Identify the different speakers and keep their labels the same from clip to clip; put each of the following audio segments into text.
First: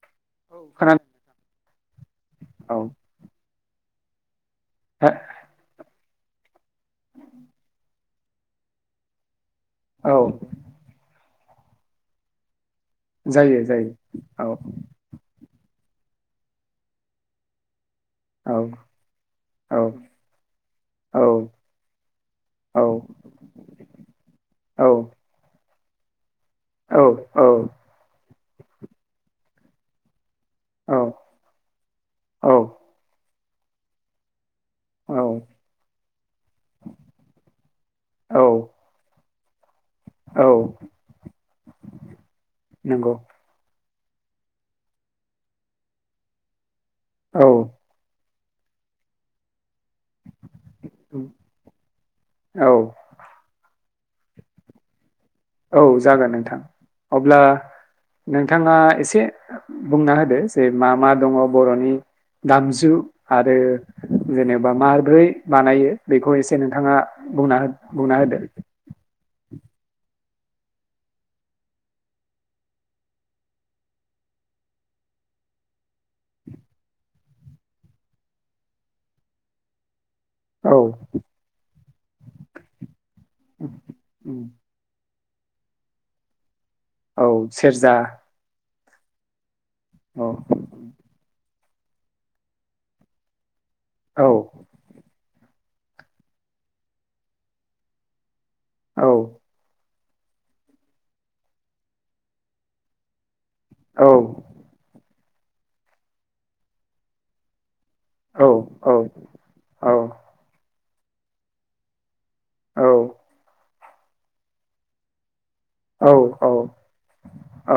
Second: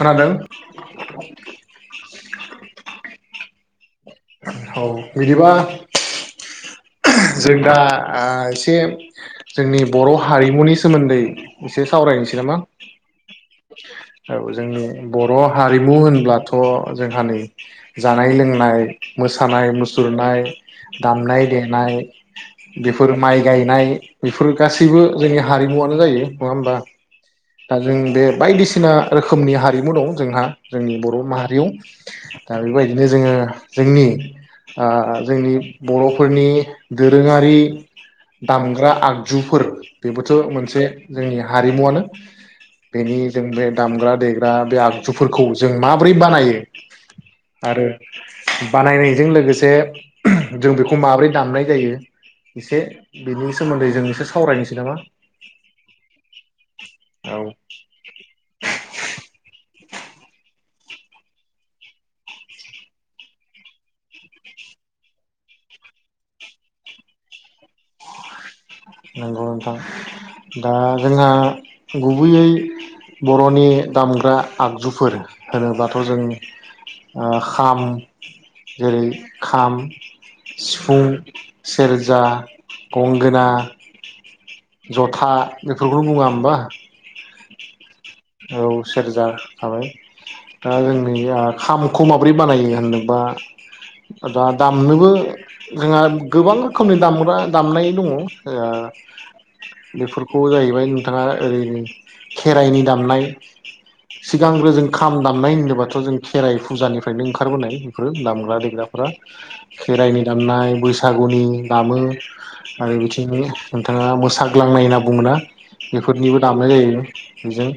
Speaker 1: खोनादों
Speaker 2: खोनादों औ
Speaker 1: [inaudible] औ
Speaker 2: हो
Speaker 1: बिदिबा [inaudible] जों दा आ एसे जोंनि बर'
Speaker 2: औ
Speaker 1: हारिमुनि सोमोन्दै एसे सावरायनोसै नामा
Speaker 2: जायो जायो
Speaker 1: औ जोंनि बर' हारि मु होनब्लाथ' जोंहा नै जानाय
Speaker 2: औ
Speaker 1: लोंनाय मोसानाय
Speaker 2: औ
Speaker 1: मुसुरनाय
Speaker 2: औ
Speaker 1: दामनाय देनाय
Speaker 2: औ
Speaker 1: बेफोर माइ गायनाय बेफोर
Speaker 2: औ
Speaker 1: गासैबो जोंनि हारिमुव जायो नङा होमबा
Speaker 2: औ
Speaker 1: दा जों बे बायदिसिना रोखोमनि हारिमु दं जोंहा जोंनि बर' माहारियाव दा बेबायदिनो जोङो जोंनि
Speaker 2: औ
Speaker 1: जोंनि बर'फोरनि दोरोङारि
Speaker 2: औ
Speaker 1: दामग्रा आग जुफोर बेबोथ'
Speaker 2: औ
Speaker 1: मोनसे जोंनि हारिमुवानो
Speaker 2: नंगौ
Speaker 1: बेनि जोंबे दामग्रा देग्रा बे आगजुफोरखौ जों माब्रै बानायो
Speaker 2: औ
Speaker 1: आरो बानायनायजों लोगोसे जों बेखौ माबोरै दामनाय जायो
Speaker 2: औ
Speaker 1: एसे बेनि सोमोन्दै जों एसे सावरायनोसै नामा
Speaker 2: औ जागोन नोंथां औ अब्ला नोंथाङा एसे बुंना होदो जे मा मा दङ बर'नि दामजु आरो जेनेबा माब्रै बानायो बेखौ एसे नोंथाङा बुंना बुंना होदो
Speaker 1: नंगौ नोंथां दा जोंहा गुबैयै बर'नि दामग्रा आगजुफोर होनोबाथ' जों ओ खाम जेरै खाम
Speaker 2: औ
Speaker 1: सिफुं सेरजा गंगोना
Speaker 2: उम
Speaker 1: था बेफोरखौनो बुङा होम्बा
Speaker 2: औ सेरजा
Speaker 1: सेरजा थाबाय दा
Speaker 2: औ
Speaker 1: जोंनि आर्ट खामखौ माबोरै बानायो होननोबा
Speaker 2: औ
Speaker 1: दा दामनोबो जोंहा गोबां रोखोमनि दामग्रा दामनाय दङ [unintelligible] बेफोरखौ जाहैबाय नोंथाङा ओरै खेराइनि दामनाय
Speaker 2: औ
Speaker 1: सिगांग्रो जों खाम दाम नाय होनोबाथ' जों खेराइ फुजानिफ्रायनो ओंखारबोनाय [unintelligible] दामग्रा
Speaker 2: औ
Speaker 1: देग्राफोरा खेराइनि दामनाय बै सागुनि दामो आरो मिथिंनि नोंथाङा मोसाग्लांनाय होनना बुङोना?
Speaker 2: औ
Speaker 1: बेफोरनिबो दामनाय जायो बिजों
Speaker 2: औ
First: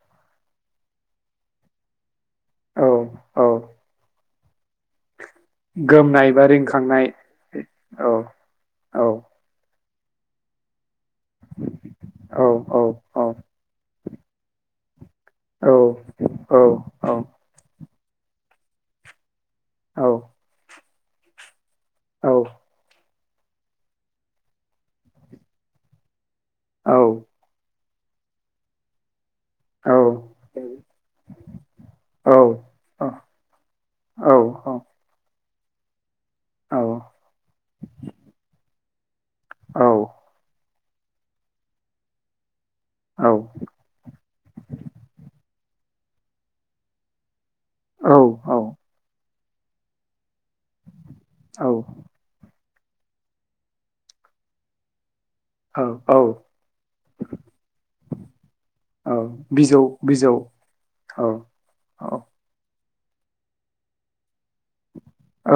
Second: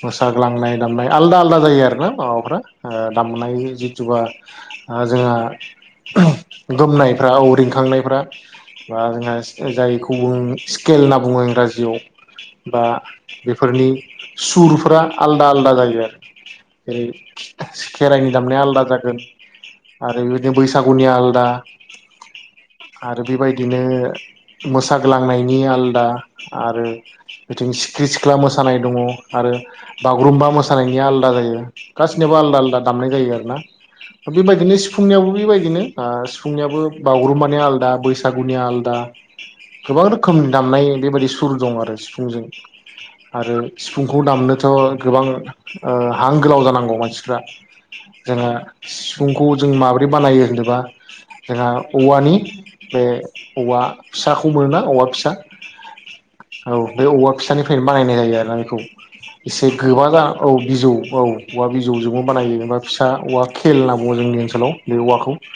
Speaker 1: फ साग्लांनाय दामनाय आलदा आलदा जायो आरोना ओ
Speaker 2: औ
Speaker 1: दामनाय
Speaker 2: औ
Speaker 1: जिथु बा आर जोंहा
Speaker 2: गोमनाय बा रिंखांनाय
Speaker 1: गोमनायफ्रा औ
Speaker 2: औ
Speaker 1: रिंखांनायफ्रा बा
Speaker 2: औ
Speaker 1: जोंहा जाय ख गुबुं स्केल होनना बुङो इंराजियाव
Speaker 2: औ औ
Speaker 1: बा
Speaker 2: औ
Speaker 1: [unintelligible] सुरफ्रा आलदा
Speaker 2: औ
Speaker 1: आलदा जायो आरो
Speaker 2: औ
Speaker 1: जेरै खेराइनि दामनाया आलादा जागोन आरो बिदि बैस सागुनिया आलदा
Speaker 2: औ
Speaker 1: आरो बेबादिनो मोसाग्लांनायनि आलदा आरो
Speaker 2: औ
Speaker 1: बिथिं सि [unintelligible] सिख्ला मोसानाय दङ आरो
Speaker 2: औ
Speaker 1: बागुरुम्बा मोसानायनिया आलदा जायो गासिनियाबबो आलदा-आलदा दामनाय जायो आरोना बेबायदिनो सिफुंनायावबो बेबाय बिदिनो आ फुंनियाबो बागुरुमबानिया आलादा बैसागुनिया आलदा [unintelligible] गोबां रोखोमनि दामनाय बेबायदि सुर दं आरो सिफुंजों आरो सिफुंखौ दामनोथ गोबां ओ हां गोलाव जानांगौ मानसिफ्रा जोङो फुंखौ जों माबोरै बानायो होनोबा जोंहा औवानि बे औवा फिसाखौ मोना औवा फिसा औ बे औवा फिसानि बनायनाय जायो आरो ना बेखौ एसे
Speaker 2: बिजौ
Speaker 1: गोबा जा
Speaker 2: बिजौ
Speaker 1: औ बिजौ औ औवा
Speaker 2: औ
Speaker 1: बिजौजोंबो बानाय बा फिसा औवा खेल होनना बुङो जोंनि ओनसोलाव। बे औवाखौ
Speaker 2: औ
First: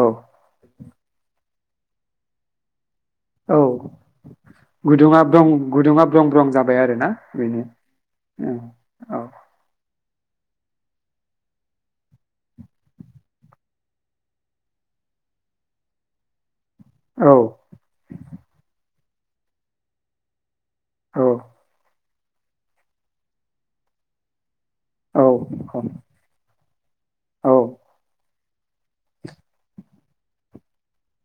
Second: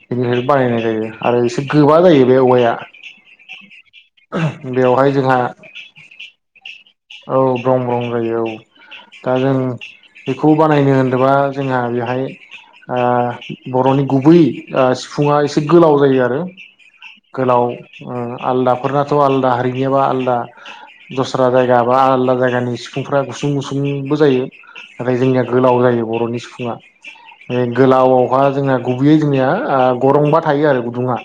Speaker 2: औ
Speaker 1: बानायनाय जायो। आरो एसे गोबा जायो बे औवाया।
Speaker 2: औ
Speaker 1: बेवहाय
Speaker 2: गुदुंङा
Speaker 1: जोंहा
Speaker 2: ब्रं गुदुङा ब्रं ब्रं जाब
Speaker 1: औ ब्रं ब्रं जायो औ दा जों बेखौ बानायनो होनोबा जोंहा बेहाय ओ बर'नि गुबै ओ सिफुङा एसे गोलाव जायो आरो। गोलाव ओ आलदाफोरना थ' आलदा होरैनायाबो आलदा। दस्रा राय बा आलदा जायगानि सिफुंफ्रा गुसुं गुसुंबो जायो। नाथाय जोंनिया गोलाव जायो बर'नि सिफुंङा। बे गोलाव बा जोंना गुबैयै जोंनिया ओ गरंबा थायो आरो गुदुङा।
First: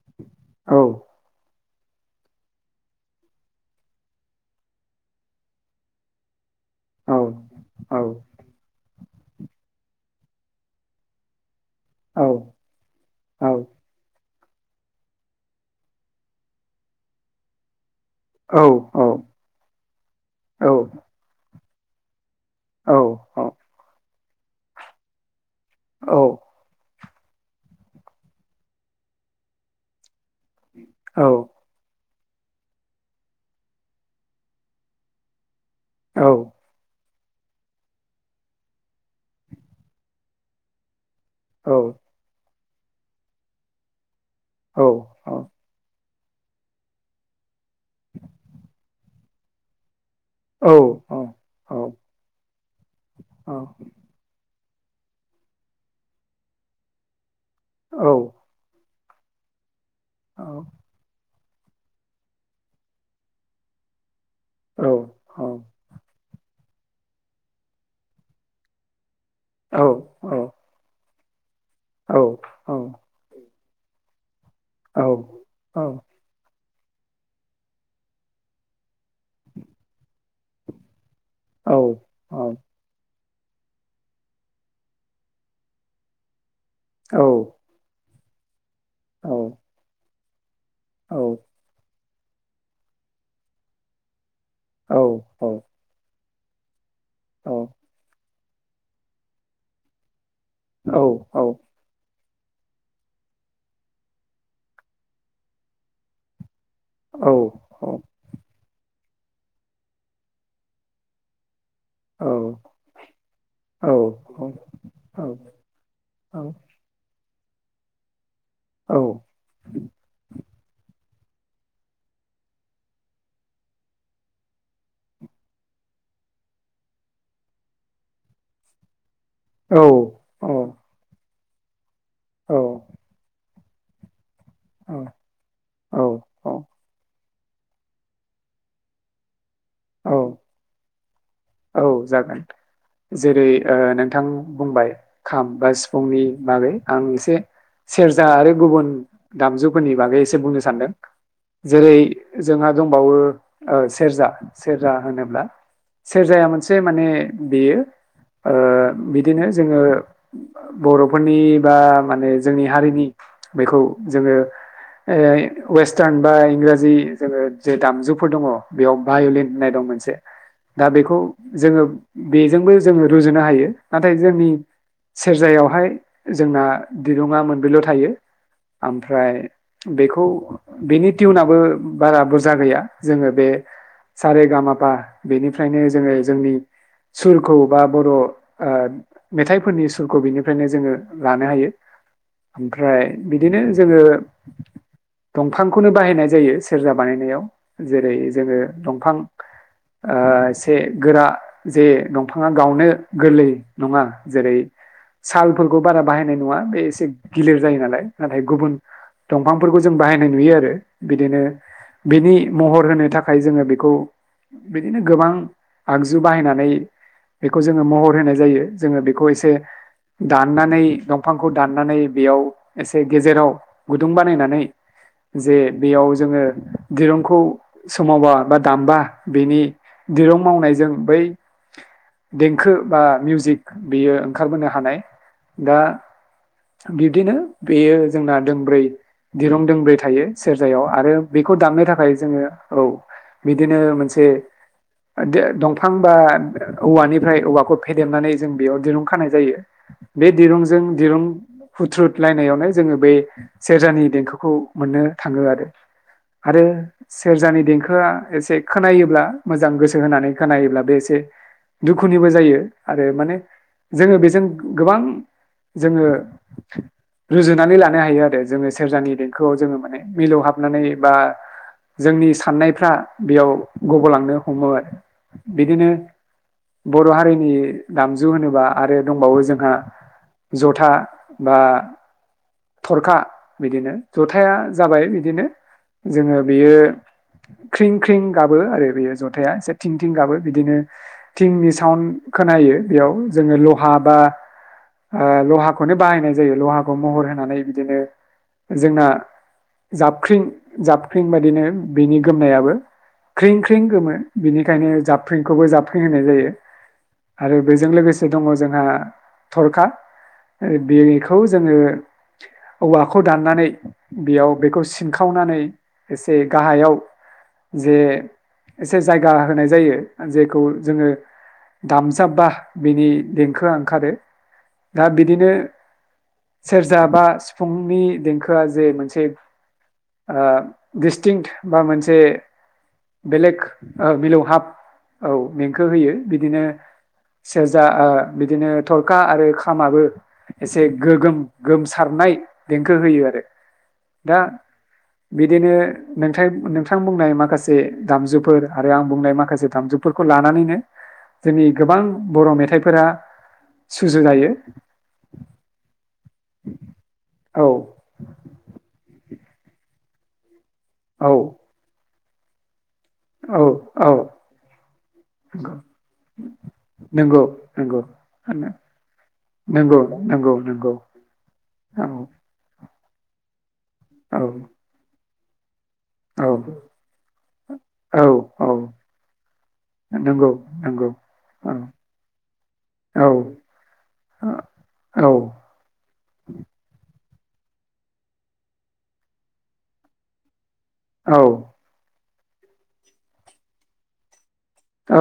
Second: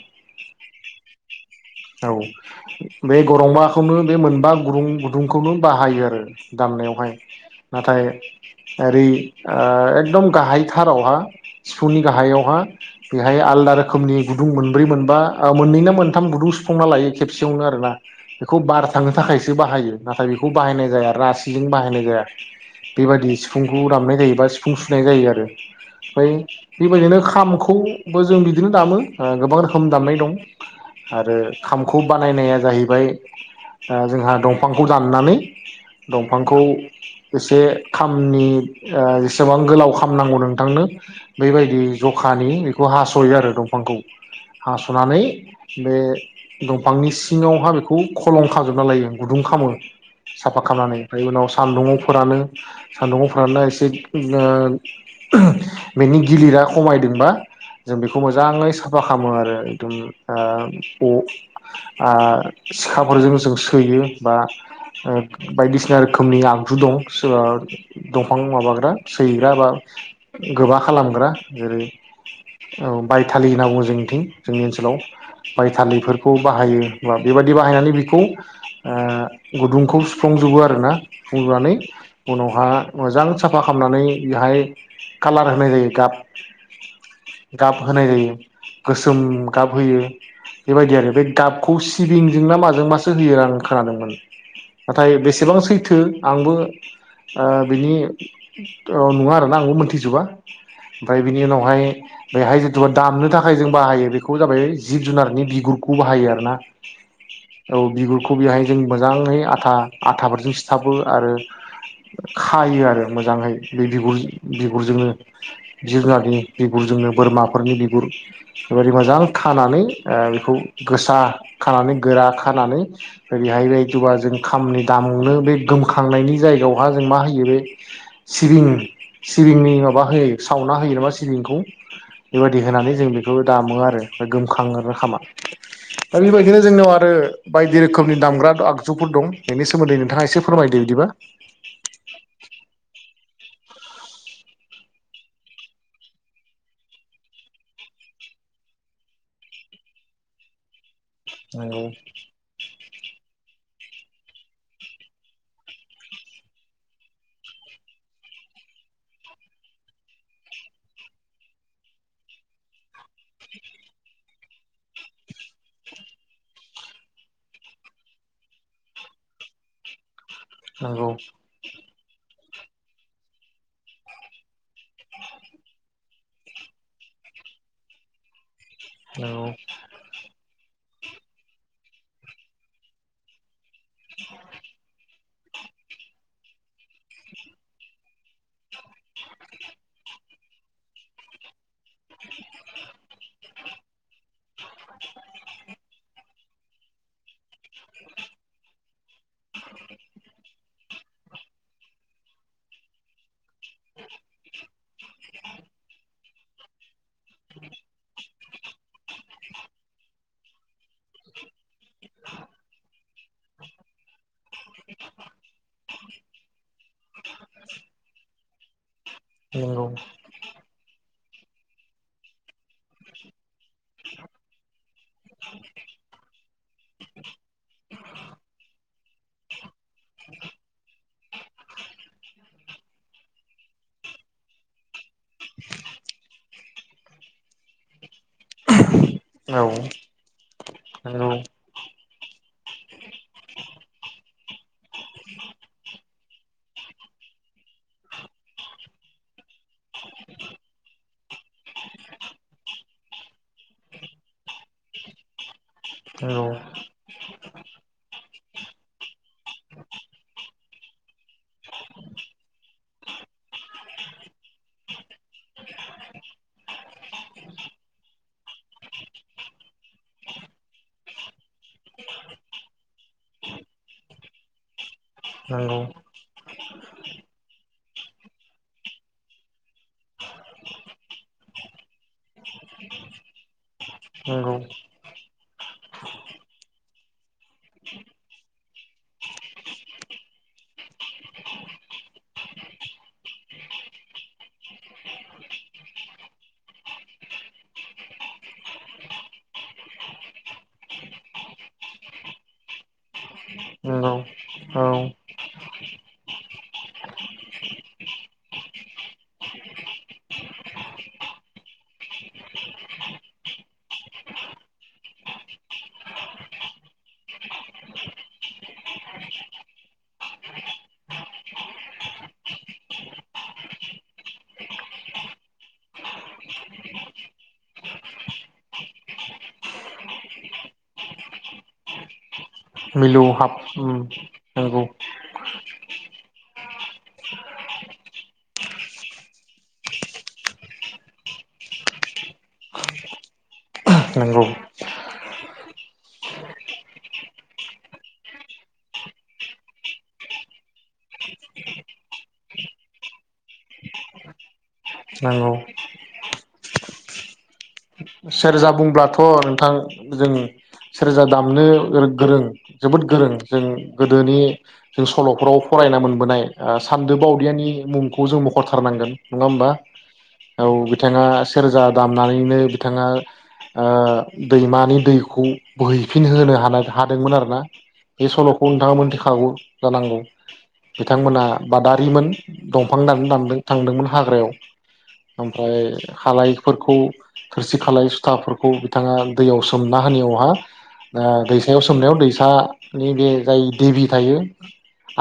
Speaker 2: औ।
Speaker 1: औ बे गरंबाखौनो बे मोनबा गुरुं गुदुंखौनो बाहायो आरो। दामनायावहाय नाथाय ओरै ओ एक दम गाहायथारावहा सिफुंनि गाहायावहा बेहाय आलदा रोखोमनि गुदुं मोनब्रै मोनबा ओ मोननै ना मोनथाम गुदुं सु सुफुंना लायो खेबसेयावनो आरो ना। बेखौ बार थांनो थाखायसो बाहायो नाथाय बेखौ बाहायनाय जाया रासि लिं बाहायनाय जाया। बेबायदि सिफुंखौ दामनाय जायो। बा सिफुं सुनाय जायो आरो। बाय बेबायदिनो खामखौबो जों बिदिनो दामो ओ गोबां रोखोम दामनाय दं। आरो खौ बानायनाया जाहैबाय ओ जोंहा दंफांखौ दाननानै दंफांखौ एसे खामनि ओ जेसेबां गोलाव खाम नांगौ नोंथांनो बेबायदि जखानि बेखौ हास'यो आरो दंफांखौ। हास'नानै बे दंफांनि सिङावहा बे खौ खलं खाजोबना लायो। गुदुं खामो। साफा खालामनानै ओमफाय उनाव सान्दुुंआव फोरानो। [unintelligible] सान्दुंआव फोराना एसे [inaudible] बेनि गिलिरा खमायदोंबा। जों बेखौ मोजाङै सा फा खालामो आरो। दुम ओ। ओ सिखाफोरजों जों सोयो। बा ओ बायदिसिना रोखोमनि आ गुदं सोआ दंफां माबाग्रा। सैग्रा बा गोबा खालामग्रा। जेरै औ बायथालि। होनना बुङो जोंथिं। जोंनि ओनसोलाव। बै [unintelligible] फोरखौ बा बाहायो बा बेबायदि बाहायनानै बेखौ। ओ‌ गुदुंखौ सुफुंजोबो आरोना सुफुंजोबनानै उनावहा मोजां साफा खालामनानै बेहाय कालार होनाय जायो गाब। गाब होनाय जायो। गोसोम गाब होयो। [unintelligible] बेबायदि आरो बे गाबखौ टिभिंजों ना माजों मासो होयो आं खोनादोंमोन। नाथाय बेसेबां सैथो। आंबो। ओ बिनि। औ नङा आरोना आंबो मोनथिजोबा। ओमफाय बिनि उनावहाय बेहाय जिथुबा दामनो थाखाय जों बाहायो बेखौ जाबाय जिब जुनारनि बिगुरखौ बाहायो आरो ना औ बिगुरखौ बिहाय जों मोजाङै आथा आथाफोरजों सिथाबो आरो खायो आरो मोजाङै बे बिगुर बिगुरजोंनो जोंनारनि बिगुरजोंनो बोरमा खरनि बिगुर बिबादि
Speaker 2: औ
Speaker 1: मोजां खानानै ओ बेखौ गोसा खानानै गोरा खानानै ओरैहाय बेदिबा जों खामनि दामनो बे गोमखांनायनि जायगायावहा जों मा होयो बे सिबिं सिबिंनि माबा होयो
Speaker 2: औ
Speaker 1: सावना होयो नामा सिबिंखौ
Speaker 2: औ
Speaker 1: बेबादि होनानै जों बेखौ दामो आरो गोमखाङो आरोना खामा
Speaker 2: औ
Speaker 1: दा बेबायदिनो जोंनियाव आरो बायदि रोखोमनि दामग्रा आगजुफोर दं बेनि सोमोन्दै
Speaker 2: औ
Speaker 1: नोंथाङा एसे फोरमायदो बिदिबा [inaudible]
Speaker 2: औ जागोन जेरै ओ नोंथां बुंबाय खाम बा सिफुंनि बागै आं एसे सेरजा आरो गुबुन दामजुफोरनि बागै एसे बुंनो सानदों
Speaker 1: नंगौ
Speaker 2: जेरै जोंहा दंबावो औ सेरजा सेरजा होनोब्ला सेरजाया मोनसे माने बेयो ओ बिदिनो जोङो बर'फोरनि बा माने जोंनि हारिनि बेखौ जोङो ओ वेस्टार्न बा इंराजि जोङो जे दामजुफोर दङ बेयाव भायलिन होननाय दं मोनसे दा
Speaker 1: नंगौ
Speaker 2: बेखौ जोङो बेजोंबो जोङो रुजुनो हायो नाथाय जोंनि सेरजायावहाय जोंना दिरुङा मोनब्रैल' थायो ओमफ्राय
Speaker 1: नंगौ
Speaker 2: बेखौ बेनि टिउनाबो बारा बुरजा गैया जोङो बे सारे गामा पा बेनिफ्रायनो जोङो जोंनि सुरखौ बा बर' ओ मेथाइफोरनि सुरखौ बिनिफ्रायनो जोङो लानो हायो ओमफ्राय बिदिनो जोङो दंफांखौनो बाहायनाय जायो सेरजा बानायनायाव जेरै जोङो दंफां ओ एसे गोरा जे दंफाङा गावनो गोरलै नङा जेरै सालफोरखौ बारा बाहायनाय नोवा बे एसे गिलिर जायो नालाय नाथाय गुबुन दंफांफोरखौ जों बाहायनाय नुयो आरो बिदिनो बिनि महर होनो थाखाय जोङो बेखौ बिदिनो गोबां आगजु बाहायनानै बेखौ जोङो महर होनाय जायो जोङो खौ एसे
Speaker 1: नंगौ
Speaker 2: दाननानै दं फांखौ दाननानै बेयाव एसे गेजेराव गुदुं बानायनानै जे बेयाव जोङो दिरुंखौ सोमावबा बा दामबा बेनि दिरुं मावनायजों बै देंखो बा मिउजिक बेयो ओंखारबोनो हानाय दा बिब्दिनो बेयो जोंना दोंब्रै
Speaker 1: औ
Speaker 2: दिरुं दोंब्रै थायो सेरजायाव आरो
Speaker 1: नंगौ
Speaker 2: बेखौ दामनो थाखाय ज औ बिदिनो े दंफां बा औवानिफ्राय औवाखौ फेदेमनानै जों बेयाव दिरुं खानाय जायो बे दिरुंजों दिरुं हुथ्रुदलायनायावनो जोङो बे सेरजानि देंखोखौ मोननो थाङो आरो आरो
Speaker 1: औ
Speaker 2: सेरजानि देंखोआ एसे खोनायोब्ला मोजां गोसो होनानै खोनायोब्ला बे एसे दुखुनिबो जायो आरो माने जोङो बेजों गोबां जोङो रुजुनानै लानो हायो आरो जोङो सेरजानि देंखोआव जोङो माने मिलौ हाबनानै बा जोंनि साननायफ्रा बेयाव गग'लांनो हमो आरो बिदिनो बर' हारिनि दामजु होनोबा आरो दंबावो जोंहा जथा बा थरखा बिदिनो
Speaker 1: नंगौ
Speaker 2: जथाया जाबाय बिदिनो जोङो बियो ख्रिं ख्रिं गाबो आरो बेयो जथाया एसे थिं थिं गाबो बिदिनो थिंनि साउड खोनायो बेयाव जोङो लहा बा लहाखौनो बाहायनाय जायो लहाखौ महर होनानै बिदिनो जोंना जाबख्रिं जाबख्रिं बाददिनो बिनि गोमनायाबो ख्रिं ख्रिं गोमो
Speaker 1: नंगौ औ
Speaker 2: बेनिखायनो जाबफ्रिंखौबो जाबफ्रिं होनाय जायो आरो बेजों लोगोसे दङ जोंहा थरखा बेखौ जोङो औवाखौ दाननानै बेयाव बेखौ सिनखावनानै एसे गाहायाव जे एसे जायगा होनाय जायो जेखौ जोङो दामजाबबा बिनि देंखोआ ओंखारो दा बिदिनो सेरजा बा सिफुंनि देंखोआ जे मोनसे डस्टिंट बा मोनसे
Speaker 1: मिलौहाब
Speaker 2: बेलेग मिलौ हफ
Speaker 1: नंगौ
Speaker 2: औ मेंेंखो होयो बिदिनो सेरजा बिदिनो थरखा आरो खामाबो एसे गोगोम गोमसारनाय देंखो होयो आरो दा
Speaker 1: नंगौ
Speaker 2: बिदिनो नोंथां नोंथां बुंनाय माखासे दामजुफोर आरो आं बुंनाय माखासे दामजुफोरखौ लानानैनो जोंनि गोबां बर' मेथाइफोरा सुजु जायो
Speaker 1: नांगौ
Speaker 2: औ
Speaker 1: सेरजा बुंब्लाथ' नोंथां जों सेरजा
Speaker 2: औ
Speaker 1: दामनो गोरों जोबोद गोरों
Speaker 2: औ
Speaker 1: जों
Speaker 2: औ
Speaker 1: गोदोनि जों सल'फोराव फरायना मोनबोनाय सान्द
Speaker 2: नंगौ
Speaker 1: बावदियानि
Speaker 2: नंगौ
Speaker 1: मुंखौ जों मखरथारनांगोन नङा होमबा
Speaker 2: नंगौ नंगौ
Speaker 1: औ
Speaker 2: नंगौ
Speaker 1: बिथाङा सेरजा
Speaker 2: औ
Speaker 1: दामनानैनो बिथाङा
Speaker 2: औ
Speaker 1: दैमानि दै खौ बोहैफिन होनो ह
Speaker 2: औ
Speaker 1: हादोंमोन आरो ना
Speaker 2: औ
Speaker 1: बे सल'खौ
Speaker 2: औ
Speaker 1: नोंथांामोन थिखागौ जानांगौ
Speaker 2: नंगौ नंगौ
Speaker 1: बिथांमोना
Speaker 2: औ
Speaker 1: बादारिमोन दंफां दान
Speaker 2: औ
Speaker 1: दानदों थांदोंमोन हाग्रायाव
Speaker 2: औ
Speaker 1: ओमफ्राय हालायफोरखौ खोरसि खालाय सुथाफोरखौ बिथाङा दैयाव सोमना होनायावहा
Speaker 2: औ
Speaker 1: दैसायाव सोमनायाव दै फिानि बे जाय देबि थायो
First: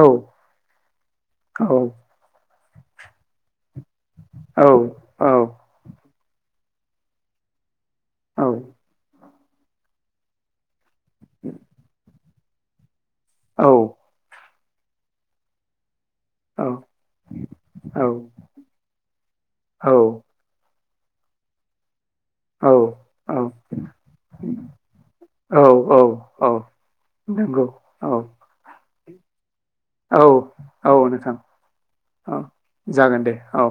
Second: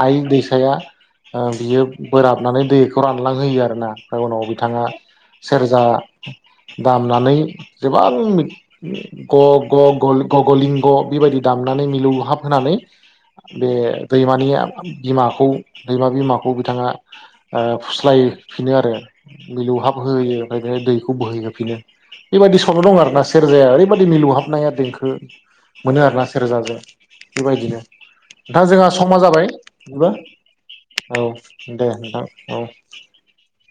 Speaker 2: औ
Speaker 1: आइ दैसाया बियो बोराबनानै दैखौ रानलांहोयो आरो ना ओमफ्राय उनाव
Speaker 2: औ
Speaker 1: बिथाङा सेरजा दाम फनानै गोबां ग ग ग गगलिंग बेबायदि दामनानै मिलौ हाब होनानै बे दैमानिया बिमाखौ दैमा बिमाखौ बिथाङा ओ फुस्लायफिनो आरो मिलौहाब होयो ओमफ्राय बे दै खौ बोहैहोफिनो बेबायदि सल' दं आरो ना सेरजाया ओरैबायदि मिलुहाबनाया देंखो मोनो आरोना
Speaker 2: औ औ
Speaker 1: सेरजाजों
Speaker 2: नंगौ
Speaker 1: बेबायदिनो
Speaker 2: औ
Speaker 1: दा जोंहा समा जाबाय बिदिबा
Speaker 2: औ औ नोंथां
Speaker 1: दे नोंथां
Speaker 2: औ जागोन दे औ